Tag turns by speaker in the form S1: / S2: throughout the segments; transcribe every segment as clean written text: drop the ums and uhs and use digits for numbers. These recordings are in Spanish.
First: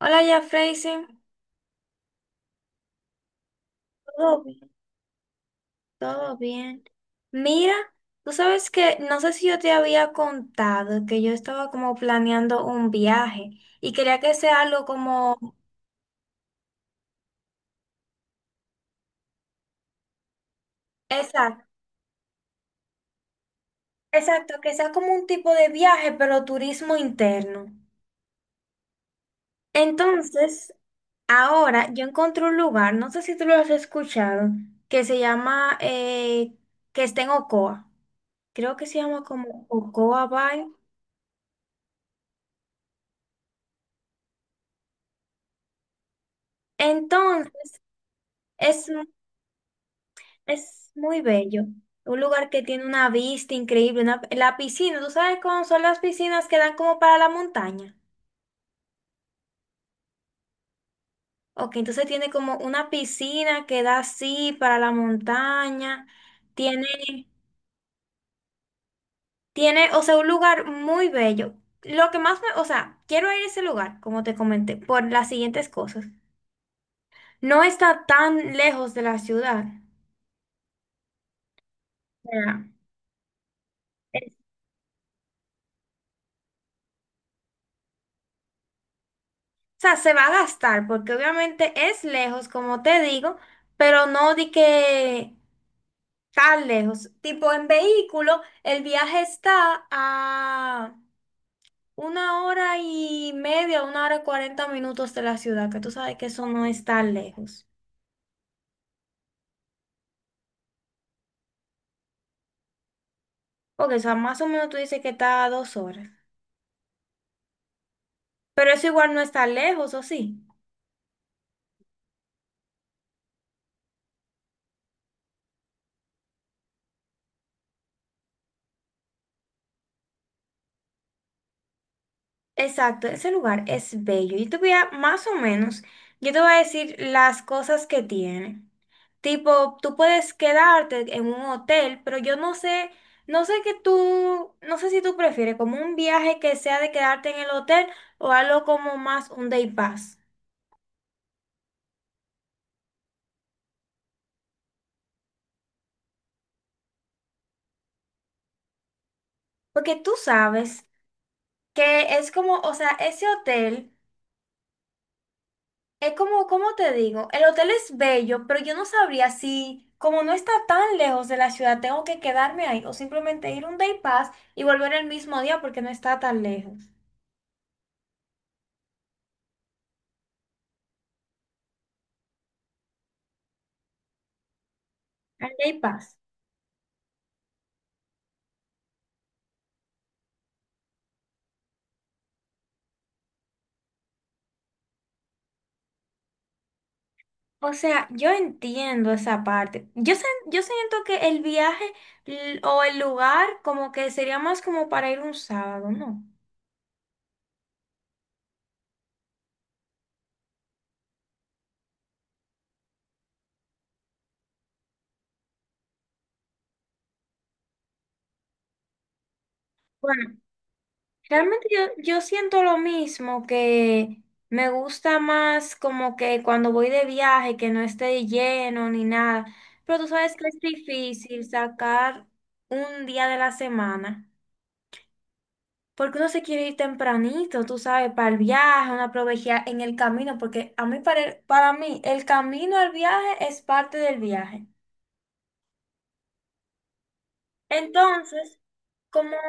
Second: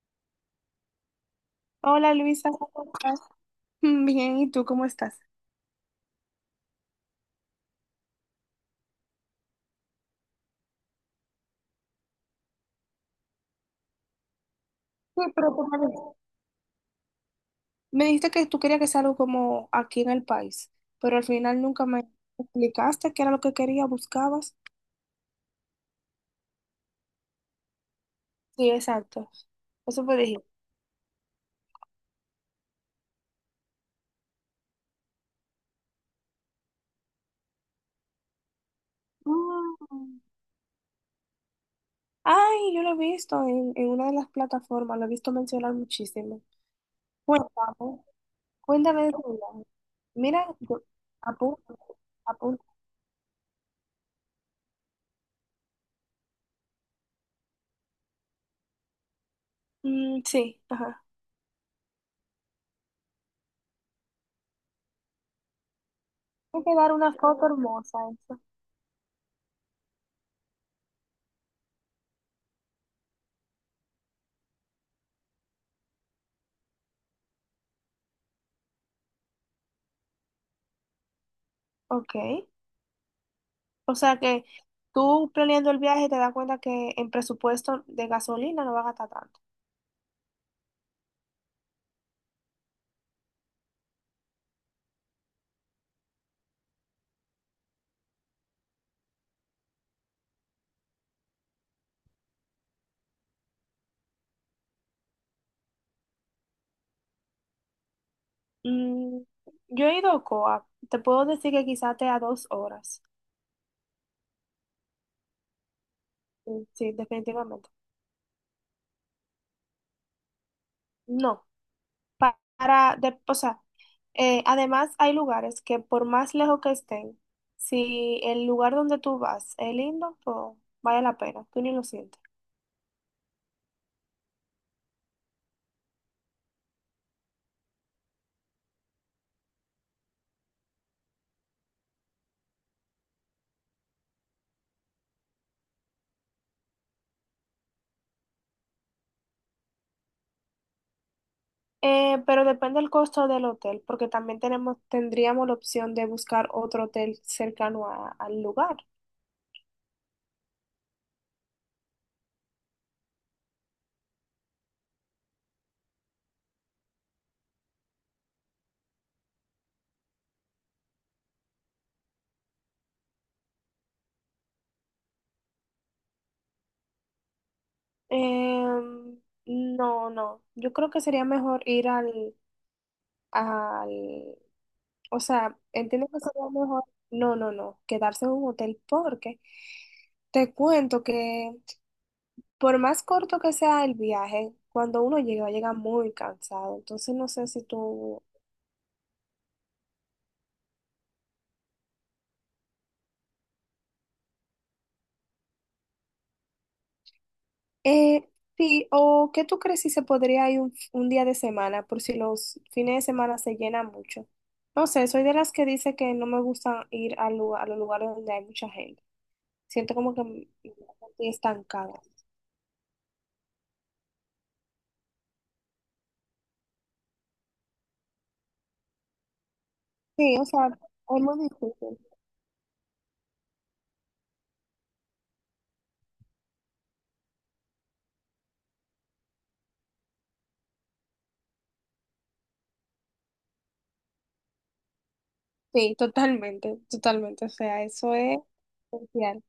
S1: Hola, ya Freisen.
S2: Hola, Luisa, ¿cómo estás? Bien,
S1: Todo
S2: ¿y tú
S1: bien,
S2: cómo estás?
S1: todo bien. Mira, tú sabes que no sé si yo te había contado que yo estaba como planeando un viaje y quería que sea algo
S2: Sí,
S1: como
S2: pero tú me dijiste que tú querías que sea algo como aquí en el país, pero al final
S1: exacto,
S2: nunca me explicaste qué era lo que querías,
S1: exacto,
S2: buscabas.
S1: que sea como un tipo de viaje, pero turismo interno.
S2: Sí, exacto. Eso fue dije.
S1: Entonces, ahora yo encontré un lugar, no sé si tú lo has escuchado, que se llama que está en Ocoa. Creo que se llama como
S2: Mm.
S1: Ocoa Bay.
S2: Ay, yo lo he visto en una de las plataformas, lo he visto mencionar muchísimo.
S1: Entonces,
S2: Cuéntame,
S1: es
S2: cuéntame de tu viaje. Mira, yo
S1: Es muy bello.
S2: apunto,
S1: Un lugar que
S2: apunto.
S1: tiene una vista increíble. Una, la piscina, ¿tú sabes cómo son las piscinas que dan como para la montaña?
S2: Mm, sí, ajá.
S1: Ok, entonces tiene como una piscina que da así para la montaña.
S2: Hay que
S1: Tiene,
S2: dar una foto hermosa, eso.
S1: tiene, o sea, un lugar muy bello. Lo que más me, o sea, quiero ir a ese lugar, como te comenté, por las siguientes cosas. No está tan lejos de la ciudad.
S2: Ok.
S1: Sea,
S2: O sea
S1: es-
S2: que
S1: o
S2: tú, planeando el viaje, te das cuenta que en presupuesto de gasolina no va a gastar tanto.
S1: se va a gastar porque obviamente es lejos, como te digo, pero no di que tan lejos. Tipo, en vehículo, el viaje está a 1 hora y media, 1 hora y 40 minutos de la ciudad, que tú sabes que eso no es tan lejos.
S2: Mm, yo he ido a Ocoa, te puedo decir que quizás te a dos horas.
S1: Porque, o sea, más o menos tú dices que está a 2 horas.
S2: Mm, sí, definitivamente.
S1: Pero eso igual no está lejos, ¿o sí?
S2: No, para, o sea, además hay lugares que por más lejos que estén, si el lugar donde tú vas es lindo, pues vale la pena, tú ni lo sientes.
S1: Exacto, ese lugar es bello. Yo te voy a, más o menos, yo te voy a decir las cosas que tiene. Tipo, tú puedes quedarte en un hotel, pero yo no sé, no sé que tú, no sé si tú prefieres como un viaje que sea de quedarte en el hotel o algo como más un day pass.
S2: Pero depende el costo del hotel, porque también tenemos, tendríamos la opción de buscar otro hotel cercano al lugar.
S1: Porque tú sabes que es como, o sea, ese hotel. Es como, cómo te digo, el hotel es bello, pero yo no sabría si, como no está tan lejos de la ciudad, tengo que quedarme ahí o simplemente ir un day pass y volver el mismo día porque no está tan lejos.
S2: Em, no, no. Yo creo que sería mejor ir al, o
S1: Al
S2: sea,
S1: day
S2: entiendo
S1: pass.
S2: que sería mejor, no, no, no, quedarse en un hotel porque te cuento que por más corto que sea el viaje, cuando uno llega, llega muy cansado. Entonces no sé si
S1: O sea,
S2: tú,
S1: yo entiendo esa parte. Yo, yo siento que el viaje o el lugar como que sería más como para ir un sábado, ¿no?
S2: eh, sí, o qué tú crees si se podría ir un día de semana, por si los fines de semana se llenan mucho. No sé, soy de las que dice que no me gusta ir a, a los lugares donde hay mucha gente. Siento como que
S1: Bueno.
S2: estoy
S1: Realmente yo,
S2: estancada.
S1: yo siento lo mismo, que me gusta más como que cuando voy de viaje, que no esté lleno ni nada. Pero tú sabes
S2: Sí, o
S1: que es
S2: sea, es muy
S1: difícil
S2: difícil.
S1: sacar un día de la semana, porque uno se quiere ir tempranito, tú sabes, para el viaje, uno aprovecha en el camino, porque a mí para, para mí el camino al viaje es parte del viaje.
S2: Sí, totalmente, totalmente. O sea, eso es
S1: Entonces, como
S2: esencial.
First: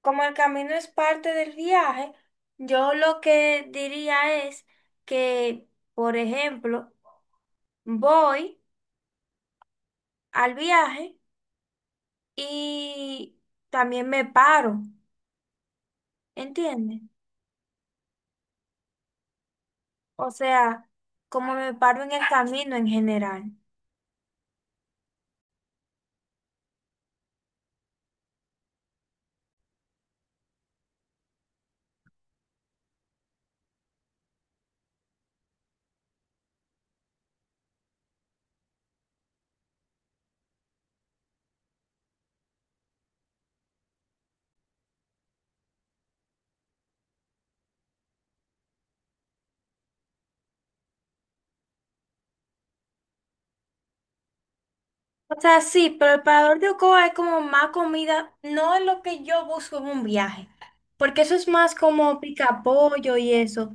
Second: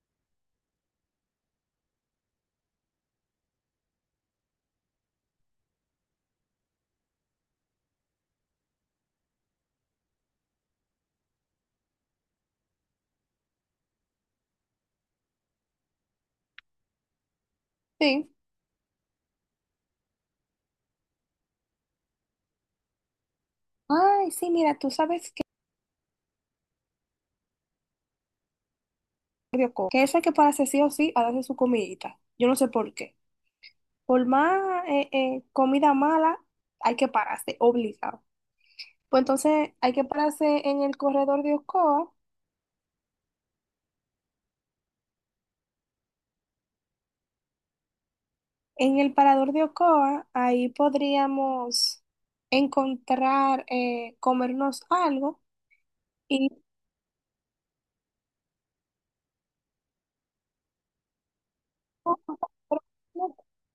S1: Como el camino es parte del viaje, yo lo que diría es que, por ejemplo, voy al viaje y también me paro, ¿entiendes?
S2: Sí.
S1: O sea, como me paro en el camino en general.
S2: Ay, sí, mira, tú sabes que que esa que para sí o sí, ha su comidita. Yo no sé por qué. Por más comida mala, hay que pararse, obligado. Pues entonces hay que pararse en el corredor de Ocoa. En el parador de Ocoa, ahí podríamos encontrar, comernos
S1: O
S2: algo.
S1: sea, sí, pero el parador de Ocoa es como más comida, no es lo que yo busco en un viaje, porque eso es más como pica pollo y eso.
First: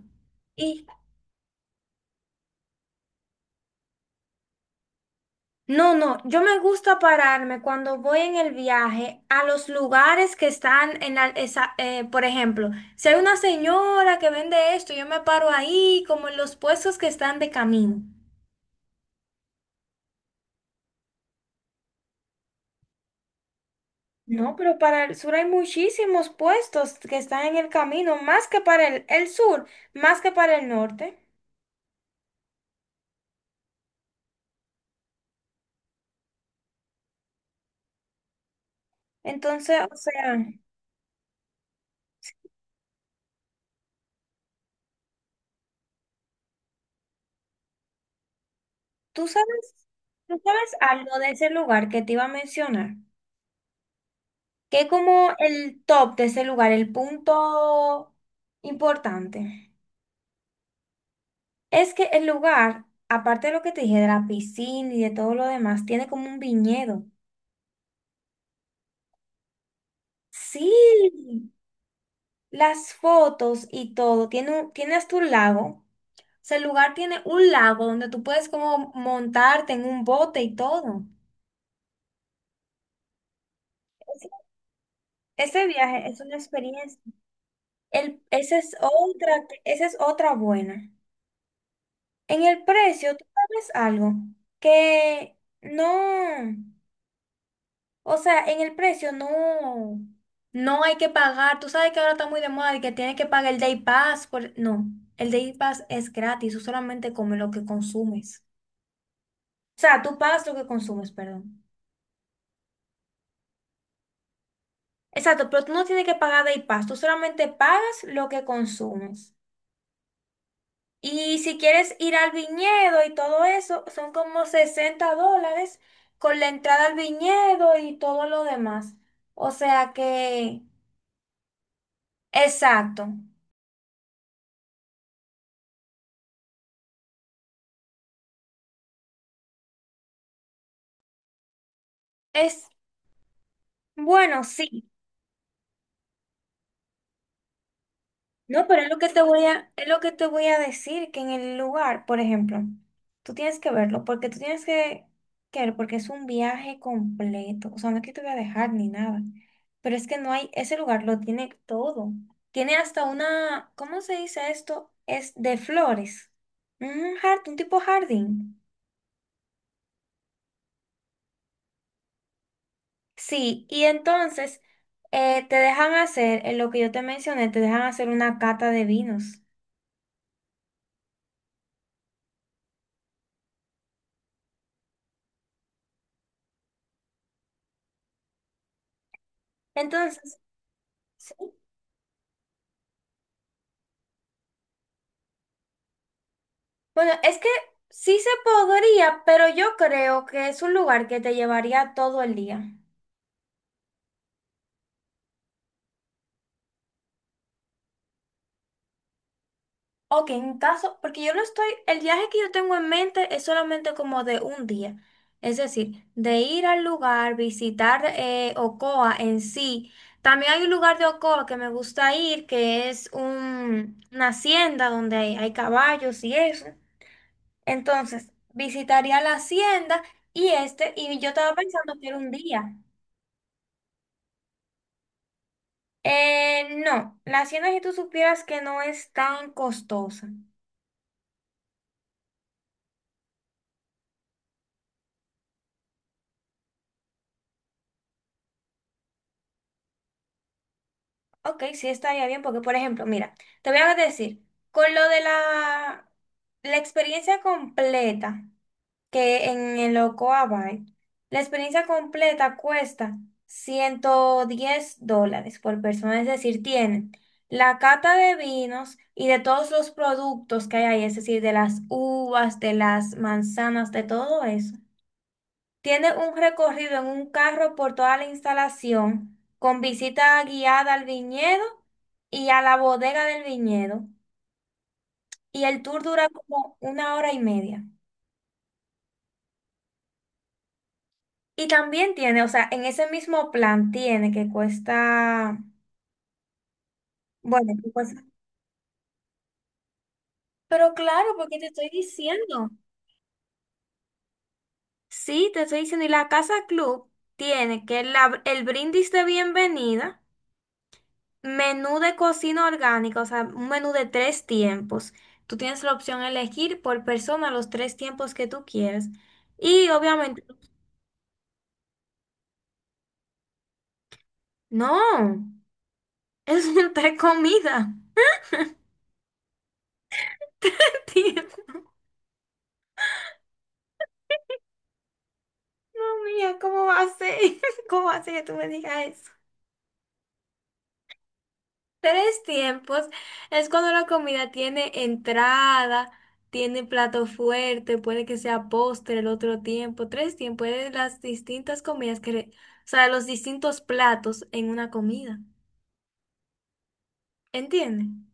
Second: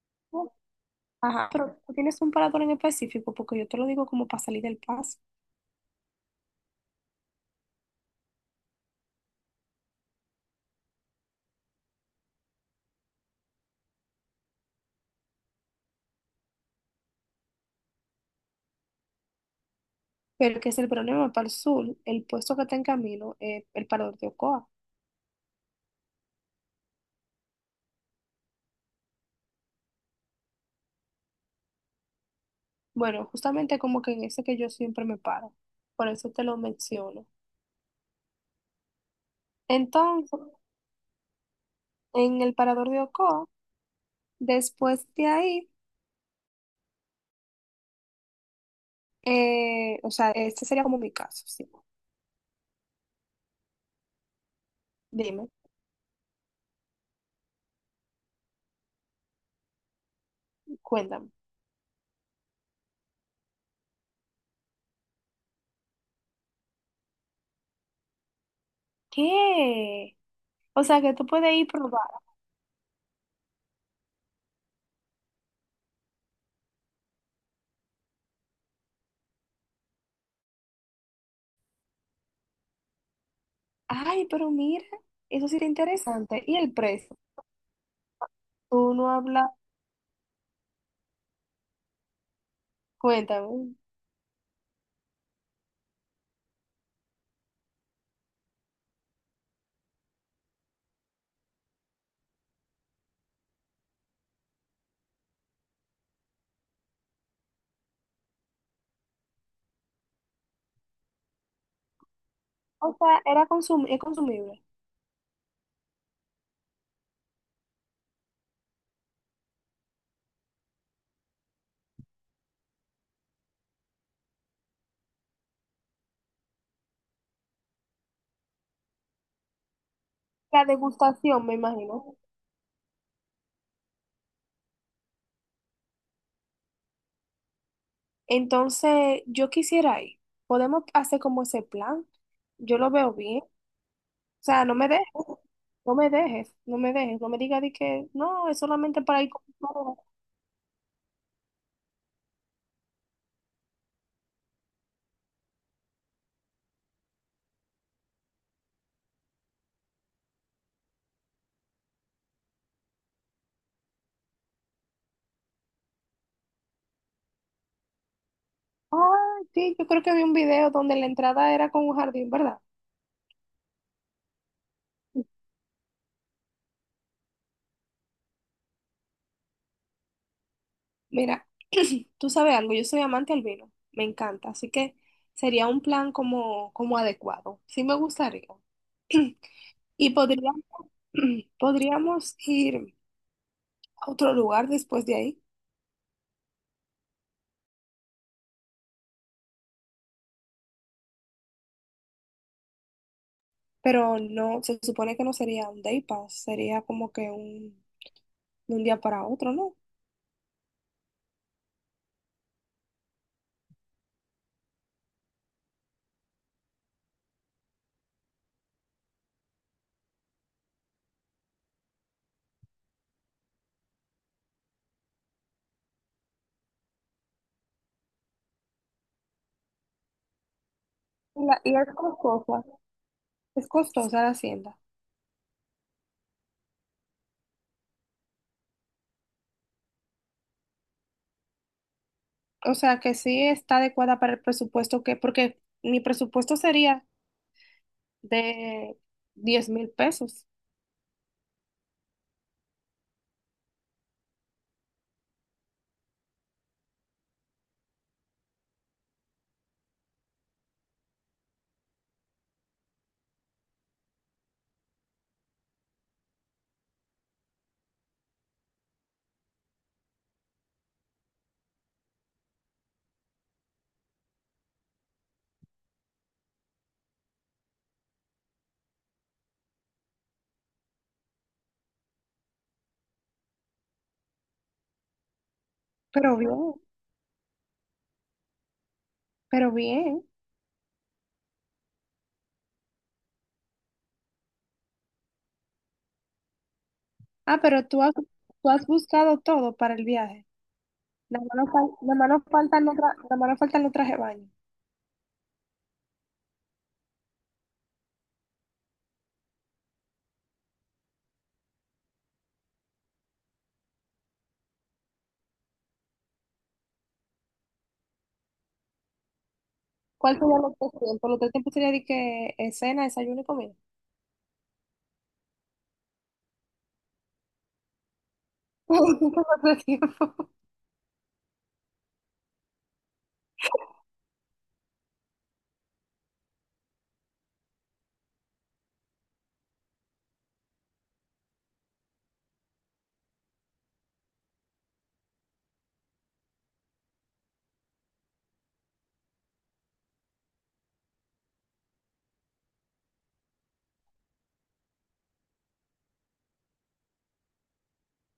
S1: Y
S2: Ajá, pero tú tienes un parador en específico, porque yo te lo digo como para salir del paso.
S1: no, no, yo me gusta pararme cuando voy en el viaje a los lugares que están en la, por ejemplo, si hay una señora que vende esto, yo me paro ahí, como en los puestos que están de camino.
S2: Pero que es el problema para el sur, el puesto que está en camino es el parador de
S1: No,
S2: Ocoa.
S1: pero para el sur hay muchísimos puestos que están en el camino, más que para el sur, más que para el norte.
S2: Bueno, justamente como que en ese que yo siempre me paro, por eso te lo menciono.
S1: Entonces, o sea,
S2: Entonces, en el parador de Ocoa, después de ahí,
S1: tú sabes,
S2: o sea,
S1: tú
S2: este
S1: sabes
S2: sería como mi
S1: algo de
S2: caso,
S1: ese
S2: sí.
S1: lugar que te iba a mencionar. ¿Qué como
S2: Dime,
S1: el top de ese lugar, el punto importante?
S2: cuéntame.
S1: Es que el lugar, aparte de lo que te dije, de la piscina y de todo lo demás, tiene como un viñedo.
S2: ¿Qué?
S1: Sí,
S2: O sea, que tú puedes ir probar.
S1: las fotos y todo. Tiene hasta un lago. O sea, el lugar tiene un lago donde tú puedes como montarte en un bote y todo.
S2: Ay,
S1: Ese
S2: pero mira, eso sí
S1: Ese
S2: era
S1: viaje es una
S2: interesante. ¿Y el
S1: experiencia.
S2: precio?
S1: El,
S2: Tú no hablas,
S1: esa es otra buena. En el precio, tú sabes
S2: cuéntame.
S1: algo, que no, o sea, en el precio no, no hay que pagar. Tú sabes que ahora está muy de moda y que tienes que pagar el Day Pass. Por... No, el Day Pass es gratis, tú solamente comes lo que consumes. O sea, tú pagas lo que consumes, perdón.
S2: O sea, era consum es consumible.
S1: Exacto, pero tú no tienes que pagar Day Pass, tú solamente pagas lo que consumes. Y si quieres ir al viñedo y todo eso, son como $60 con la entrada al viñedo y todo lo demás. O sea que,
S2: La degustación, me imagino.
S1: exacto.
S2: Entonces, yo quisiera ir. Podemos hacer como ese plan.
S1: Es
S2: Yo lo veo bien. O
S1: bueno,
S2: sea, no me
S1: sí.
S2: dejes, no me dejes, no me dejes. No me digas de que no, es
S1: No, pero es lo
S2: solamente
S1: que te
S2: para ir con
S1: voy a, es
S2: todo.
S1: lo que te voy a decir, que en el lugar, por ejemplo, tú tienes que verlo, porque tú tienes que ver, porque es un viaje completo. O sea, no es que te voy a dejar ni nada. Pero es que no hay, ese lugar lo tiene todo. Tiene hasta una, ¿cómo se dice esto? Es de flores. Un jardín, un tipo jardín.
S2: Ah, sí, yo creo que vi un video donde la entrada era con un jardín, ¿verdad?
S1: Sí, y entonces te dejan hacer, en lo que yo te mencioné, te dejan hacer una cata de vinos.
S2: Mira, tú sabes algo, yo soy amante al vino, me encanta, así que sería un plan como adecuado. Sí me gustaría. Y
S1: Entonces,
S2: podríamos,
S1: sí,
S2: podríamos ir a otro lugar después de ahí,
S1: bueno, es que sí se podría, pero yo creo que es un lugar que te llevaría todo el día.
S2: pero no, se supone que no sería un day pass, sería como que un, de un día para otro, ¿no?
S1: Ok, en caso, porque yo lo estoy, el viaje que yo tengo en mente es solamente como de un día. Es decir, de ir al lugar, visitar Ocoa en sí. También hay un lugar de Ocoa que me gusta ir, que es una hacienda donde hay caballos y eso. Entonces, visitaría la hacienda y este, y yo estaba
S2: ¿Y
S1: pensando que era un día.
S2: es costosa la hacienda?
S1: No, la hacienda si tú supieras que no es tan costosa.
S2: O sea que sí está adecuada para el presupuesto, que, porque mi presupuesto sería de 10,000 pesos.
S1: Ok, sí estaría bien porque, por ejemplo, mira, te voy a decir, con lo de la, la experiencia completa que en el Ocoa Bay, la experiencia completa cuesta $110 por persona, es decir, tienen la cata de vinos y de todos los productos que hay ahí, es decir, de las uvas, de las manzanas, de todo eso. Tiene un recorrido en un carro por toda la instalación, con visita guiada al viñedo y a la bodega del viñedo. Y el tour dura
S2: Pero bien,
S1: como 1 hora y media.
S2: pero bien.
S1: Y también tiene, o sea, en ese mismo plan tiene que cuesta,
S2: Ah,
S1: bueno,
S2: pero tú has buscado todo para el viaje.
S1: pero claro, porque te estoy
S2: Nada más nos
S1: diciendo.
S2: faltan los tra- nada más nos faltan los trajes de baño.
S1: Sí, te estoy diciendo. Y la casa club tiene que el brindis de bienvenida. Menú de cocina orgánica, o sea, un menú de tres tiempos. Tú tienes la opción de elegir por persona los tres tiempos que tú quieras. Y
S2: ¿Cuál
S1: obviamente,
S2: sería los tres tiempos? Los tres tiempos sería de que cena, desayuno y comida.
S1: no, es un tres comidas.
S2: ¿Los tres tiempos?
S1: Dios mía, ¿cómo va a ser? ¿Cómo va a ser que tú me digas eso? Tres tiempos es cuando la comida tiene entrada, tiene plato fuerte, puede que sea postre el otro tiempo. Tres tiempos es las distintas comidas que, los distintos platos en una comida. ¿Entienden?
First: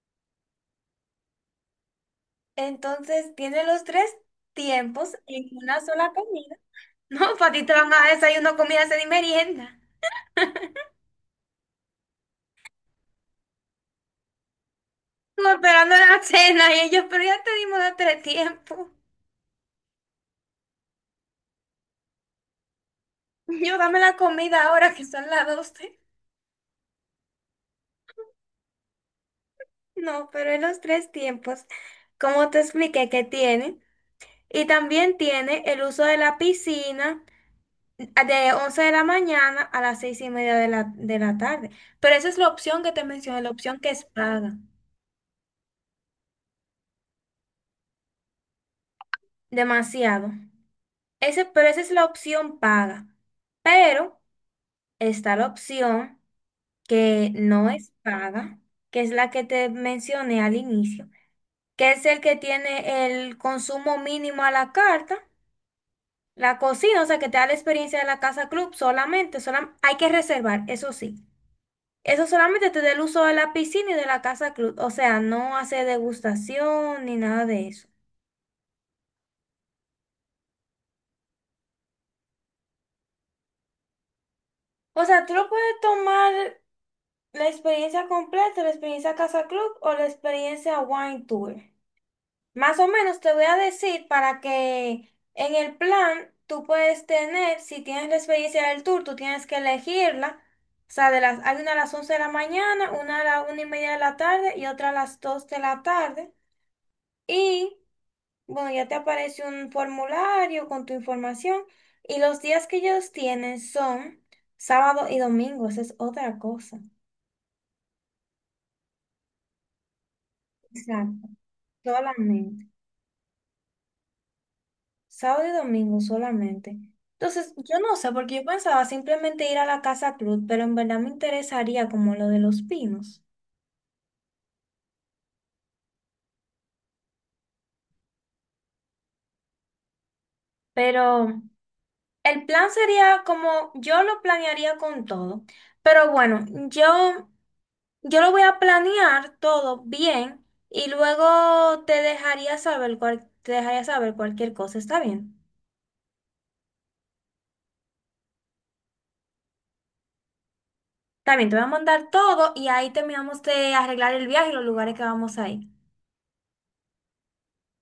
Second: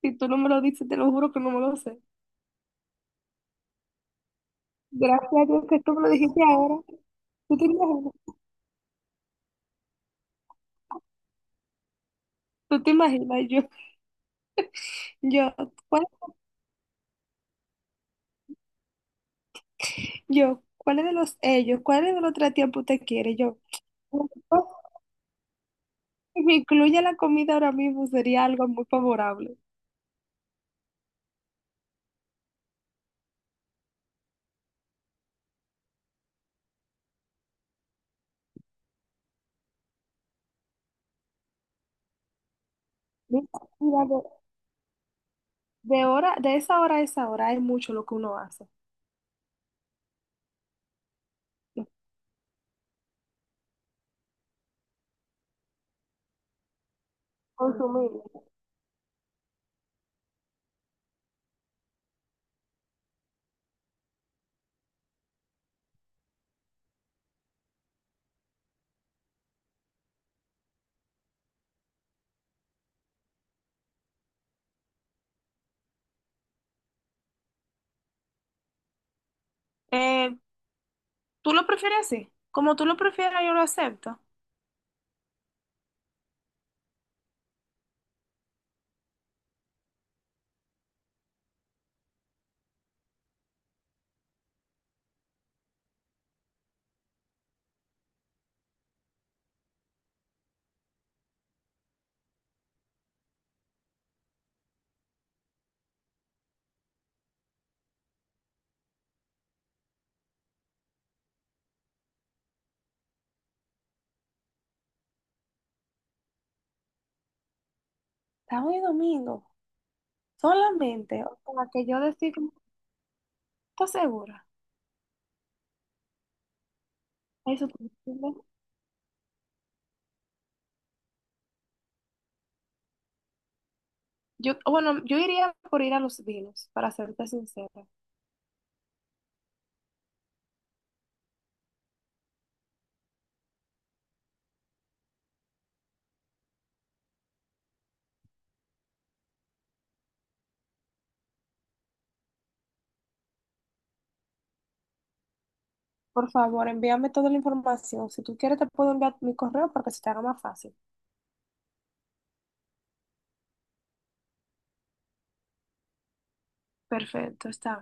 S2: Si tú no me lo dices, te lo juro que no me lo sé.
S1: Entonces tiene los tres tiempos
S2: Gracias a
S1: en
S2: Dios que
S1: una
S2: tú me lo
S1: sola
S2: dijiste
S1: comida.
S2: ahora.
S1: No, para
S2: ¿Tú
S1: ti
S2: te
S1: te van a
S2: imaginas?
S1: desayuno, comida, cena y merienda.
S2: ¿Tú te imaginas?
S1: Tú
S2: Yo,
S1: esperando
S2: ¿Cuál,
S1: la cena y ellos, pero ya te dimos los tres tiempos.
S2: yo, ¿cuál es de los ellos? ¿Cuál es de los tres tiempos usted quiere? Yo,
S1: Yo dame la comida ahora que son las 12.
S2: si me incluye la comida ahora mismo, sería algo muy favorable.
S1: No, pero en los tres tiempos, como te expliqué que tiene. Y también tiene el uso de la piscina de 11 de la mañana a las 6 y media de de la tarde. Pero esa es la opción que te mencioné,
S2: Mira,
S1: la opción que
S2: mira,
S1: es paga.
S2: de hora, de esa hora a esa hora hay mucho lo que uno hace.
S1: Demasiado. Ese, pero esa es la opción paga. Pero está la opción que no es
S2: Consumir.
S1: paga, que es la que te mencioné al inicio, que es el que tiene el consumo mínimo a la carta, la cocina, o sea, que te da la experiencia de la casa club solamente, hay que reservar, eso sí. Eso solamente te da el uso de la piscina y de la casa club, o sea, no hace degustación ni nada de eso.
S2: Eh, ¿Tú lo prefieres así? Como tú lo prefieras, yo lo acepto.
S1: O sea, tú lo puedes tomar ¿la experiencia completa, la experiencia Casa Club o la experiencia Wine Tour? Más o menos te voy a decir para que en el plan tú puedes tener, si tienes la experiencia del tour, tú tienes que elegirla. O sea, de las, hay una a las 11 de la mañana, una a la 1 y media de la tarde y otra a las 2 de la tarde. Y bueno, ya te aparece un formulario con tu información. Y los días que ellos tienen son sábado y domingo, esa es otra cosa.
S2: Sábado y domingo, solamente.
S1: Exacto,
S2: O sea, que yo decir, como,
S1: solamente.
S2: ¿estás segura?
S1: Sábado y domingo solamente. Entonces,
S2: Eso
S1: yo
S2: tú
S1: no sé,
S2: decides.
S1: porque yo pensaba simplemente ir a la Casa Club, pero en verdad me interesaría como lo de los pinos.
S2: Yo, bueno, yo iría por ir a los vinos, para serte sincera.
S1: Pero el plan sería como yo lo planearía con todo. Pero bueno, yo lo voy a planear todo bien y luego te dejaría saber te dejaría saber cualquier cosa. ¿Está bien?
S2: Por favor, envíame toda la información. Si tú quieres, te puedo enviar mi correo para que se te haga más fácil.
S1: Está bien, te voy a mandar todo y ahí terminamos de arreglar el viaje y los lugares que vamos a ir.
S2: Perfecto, está.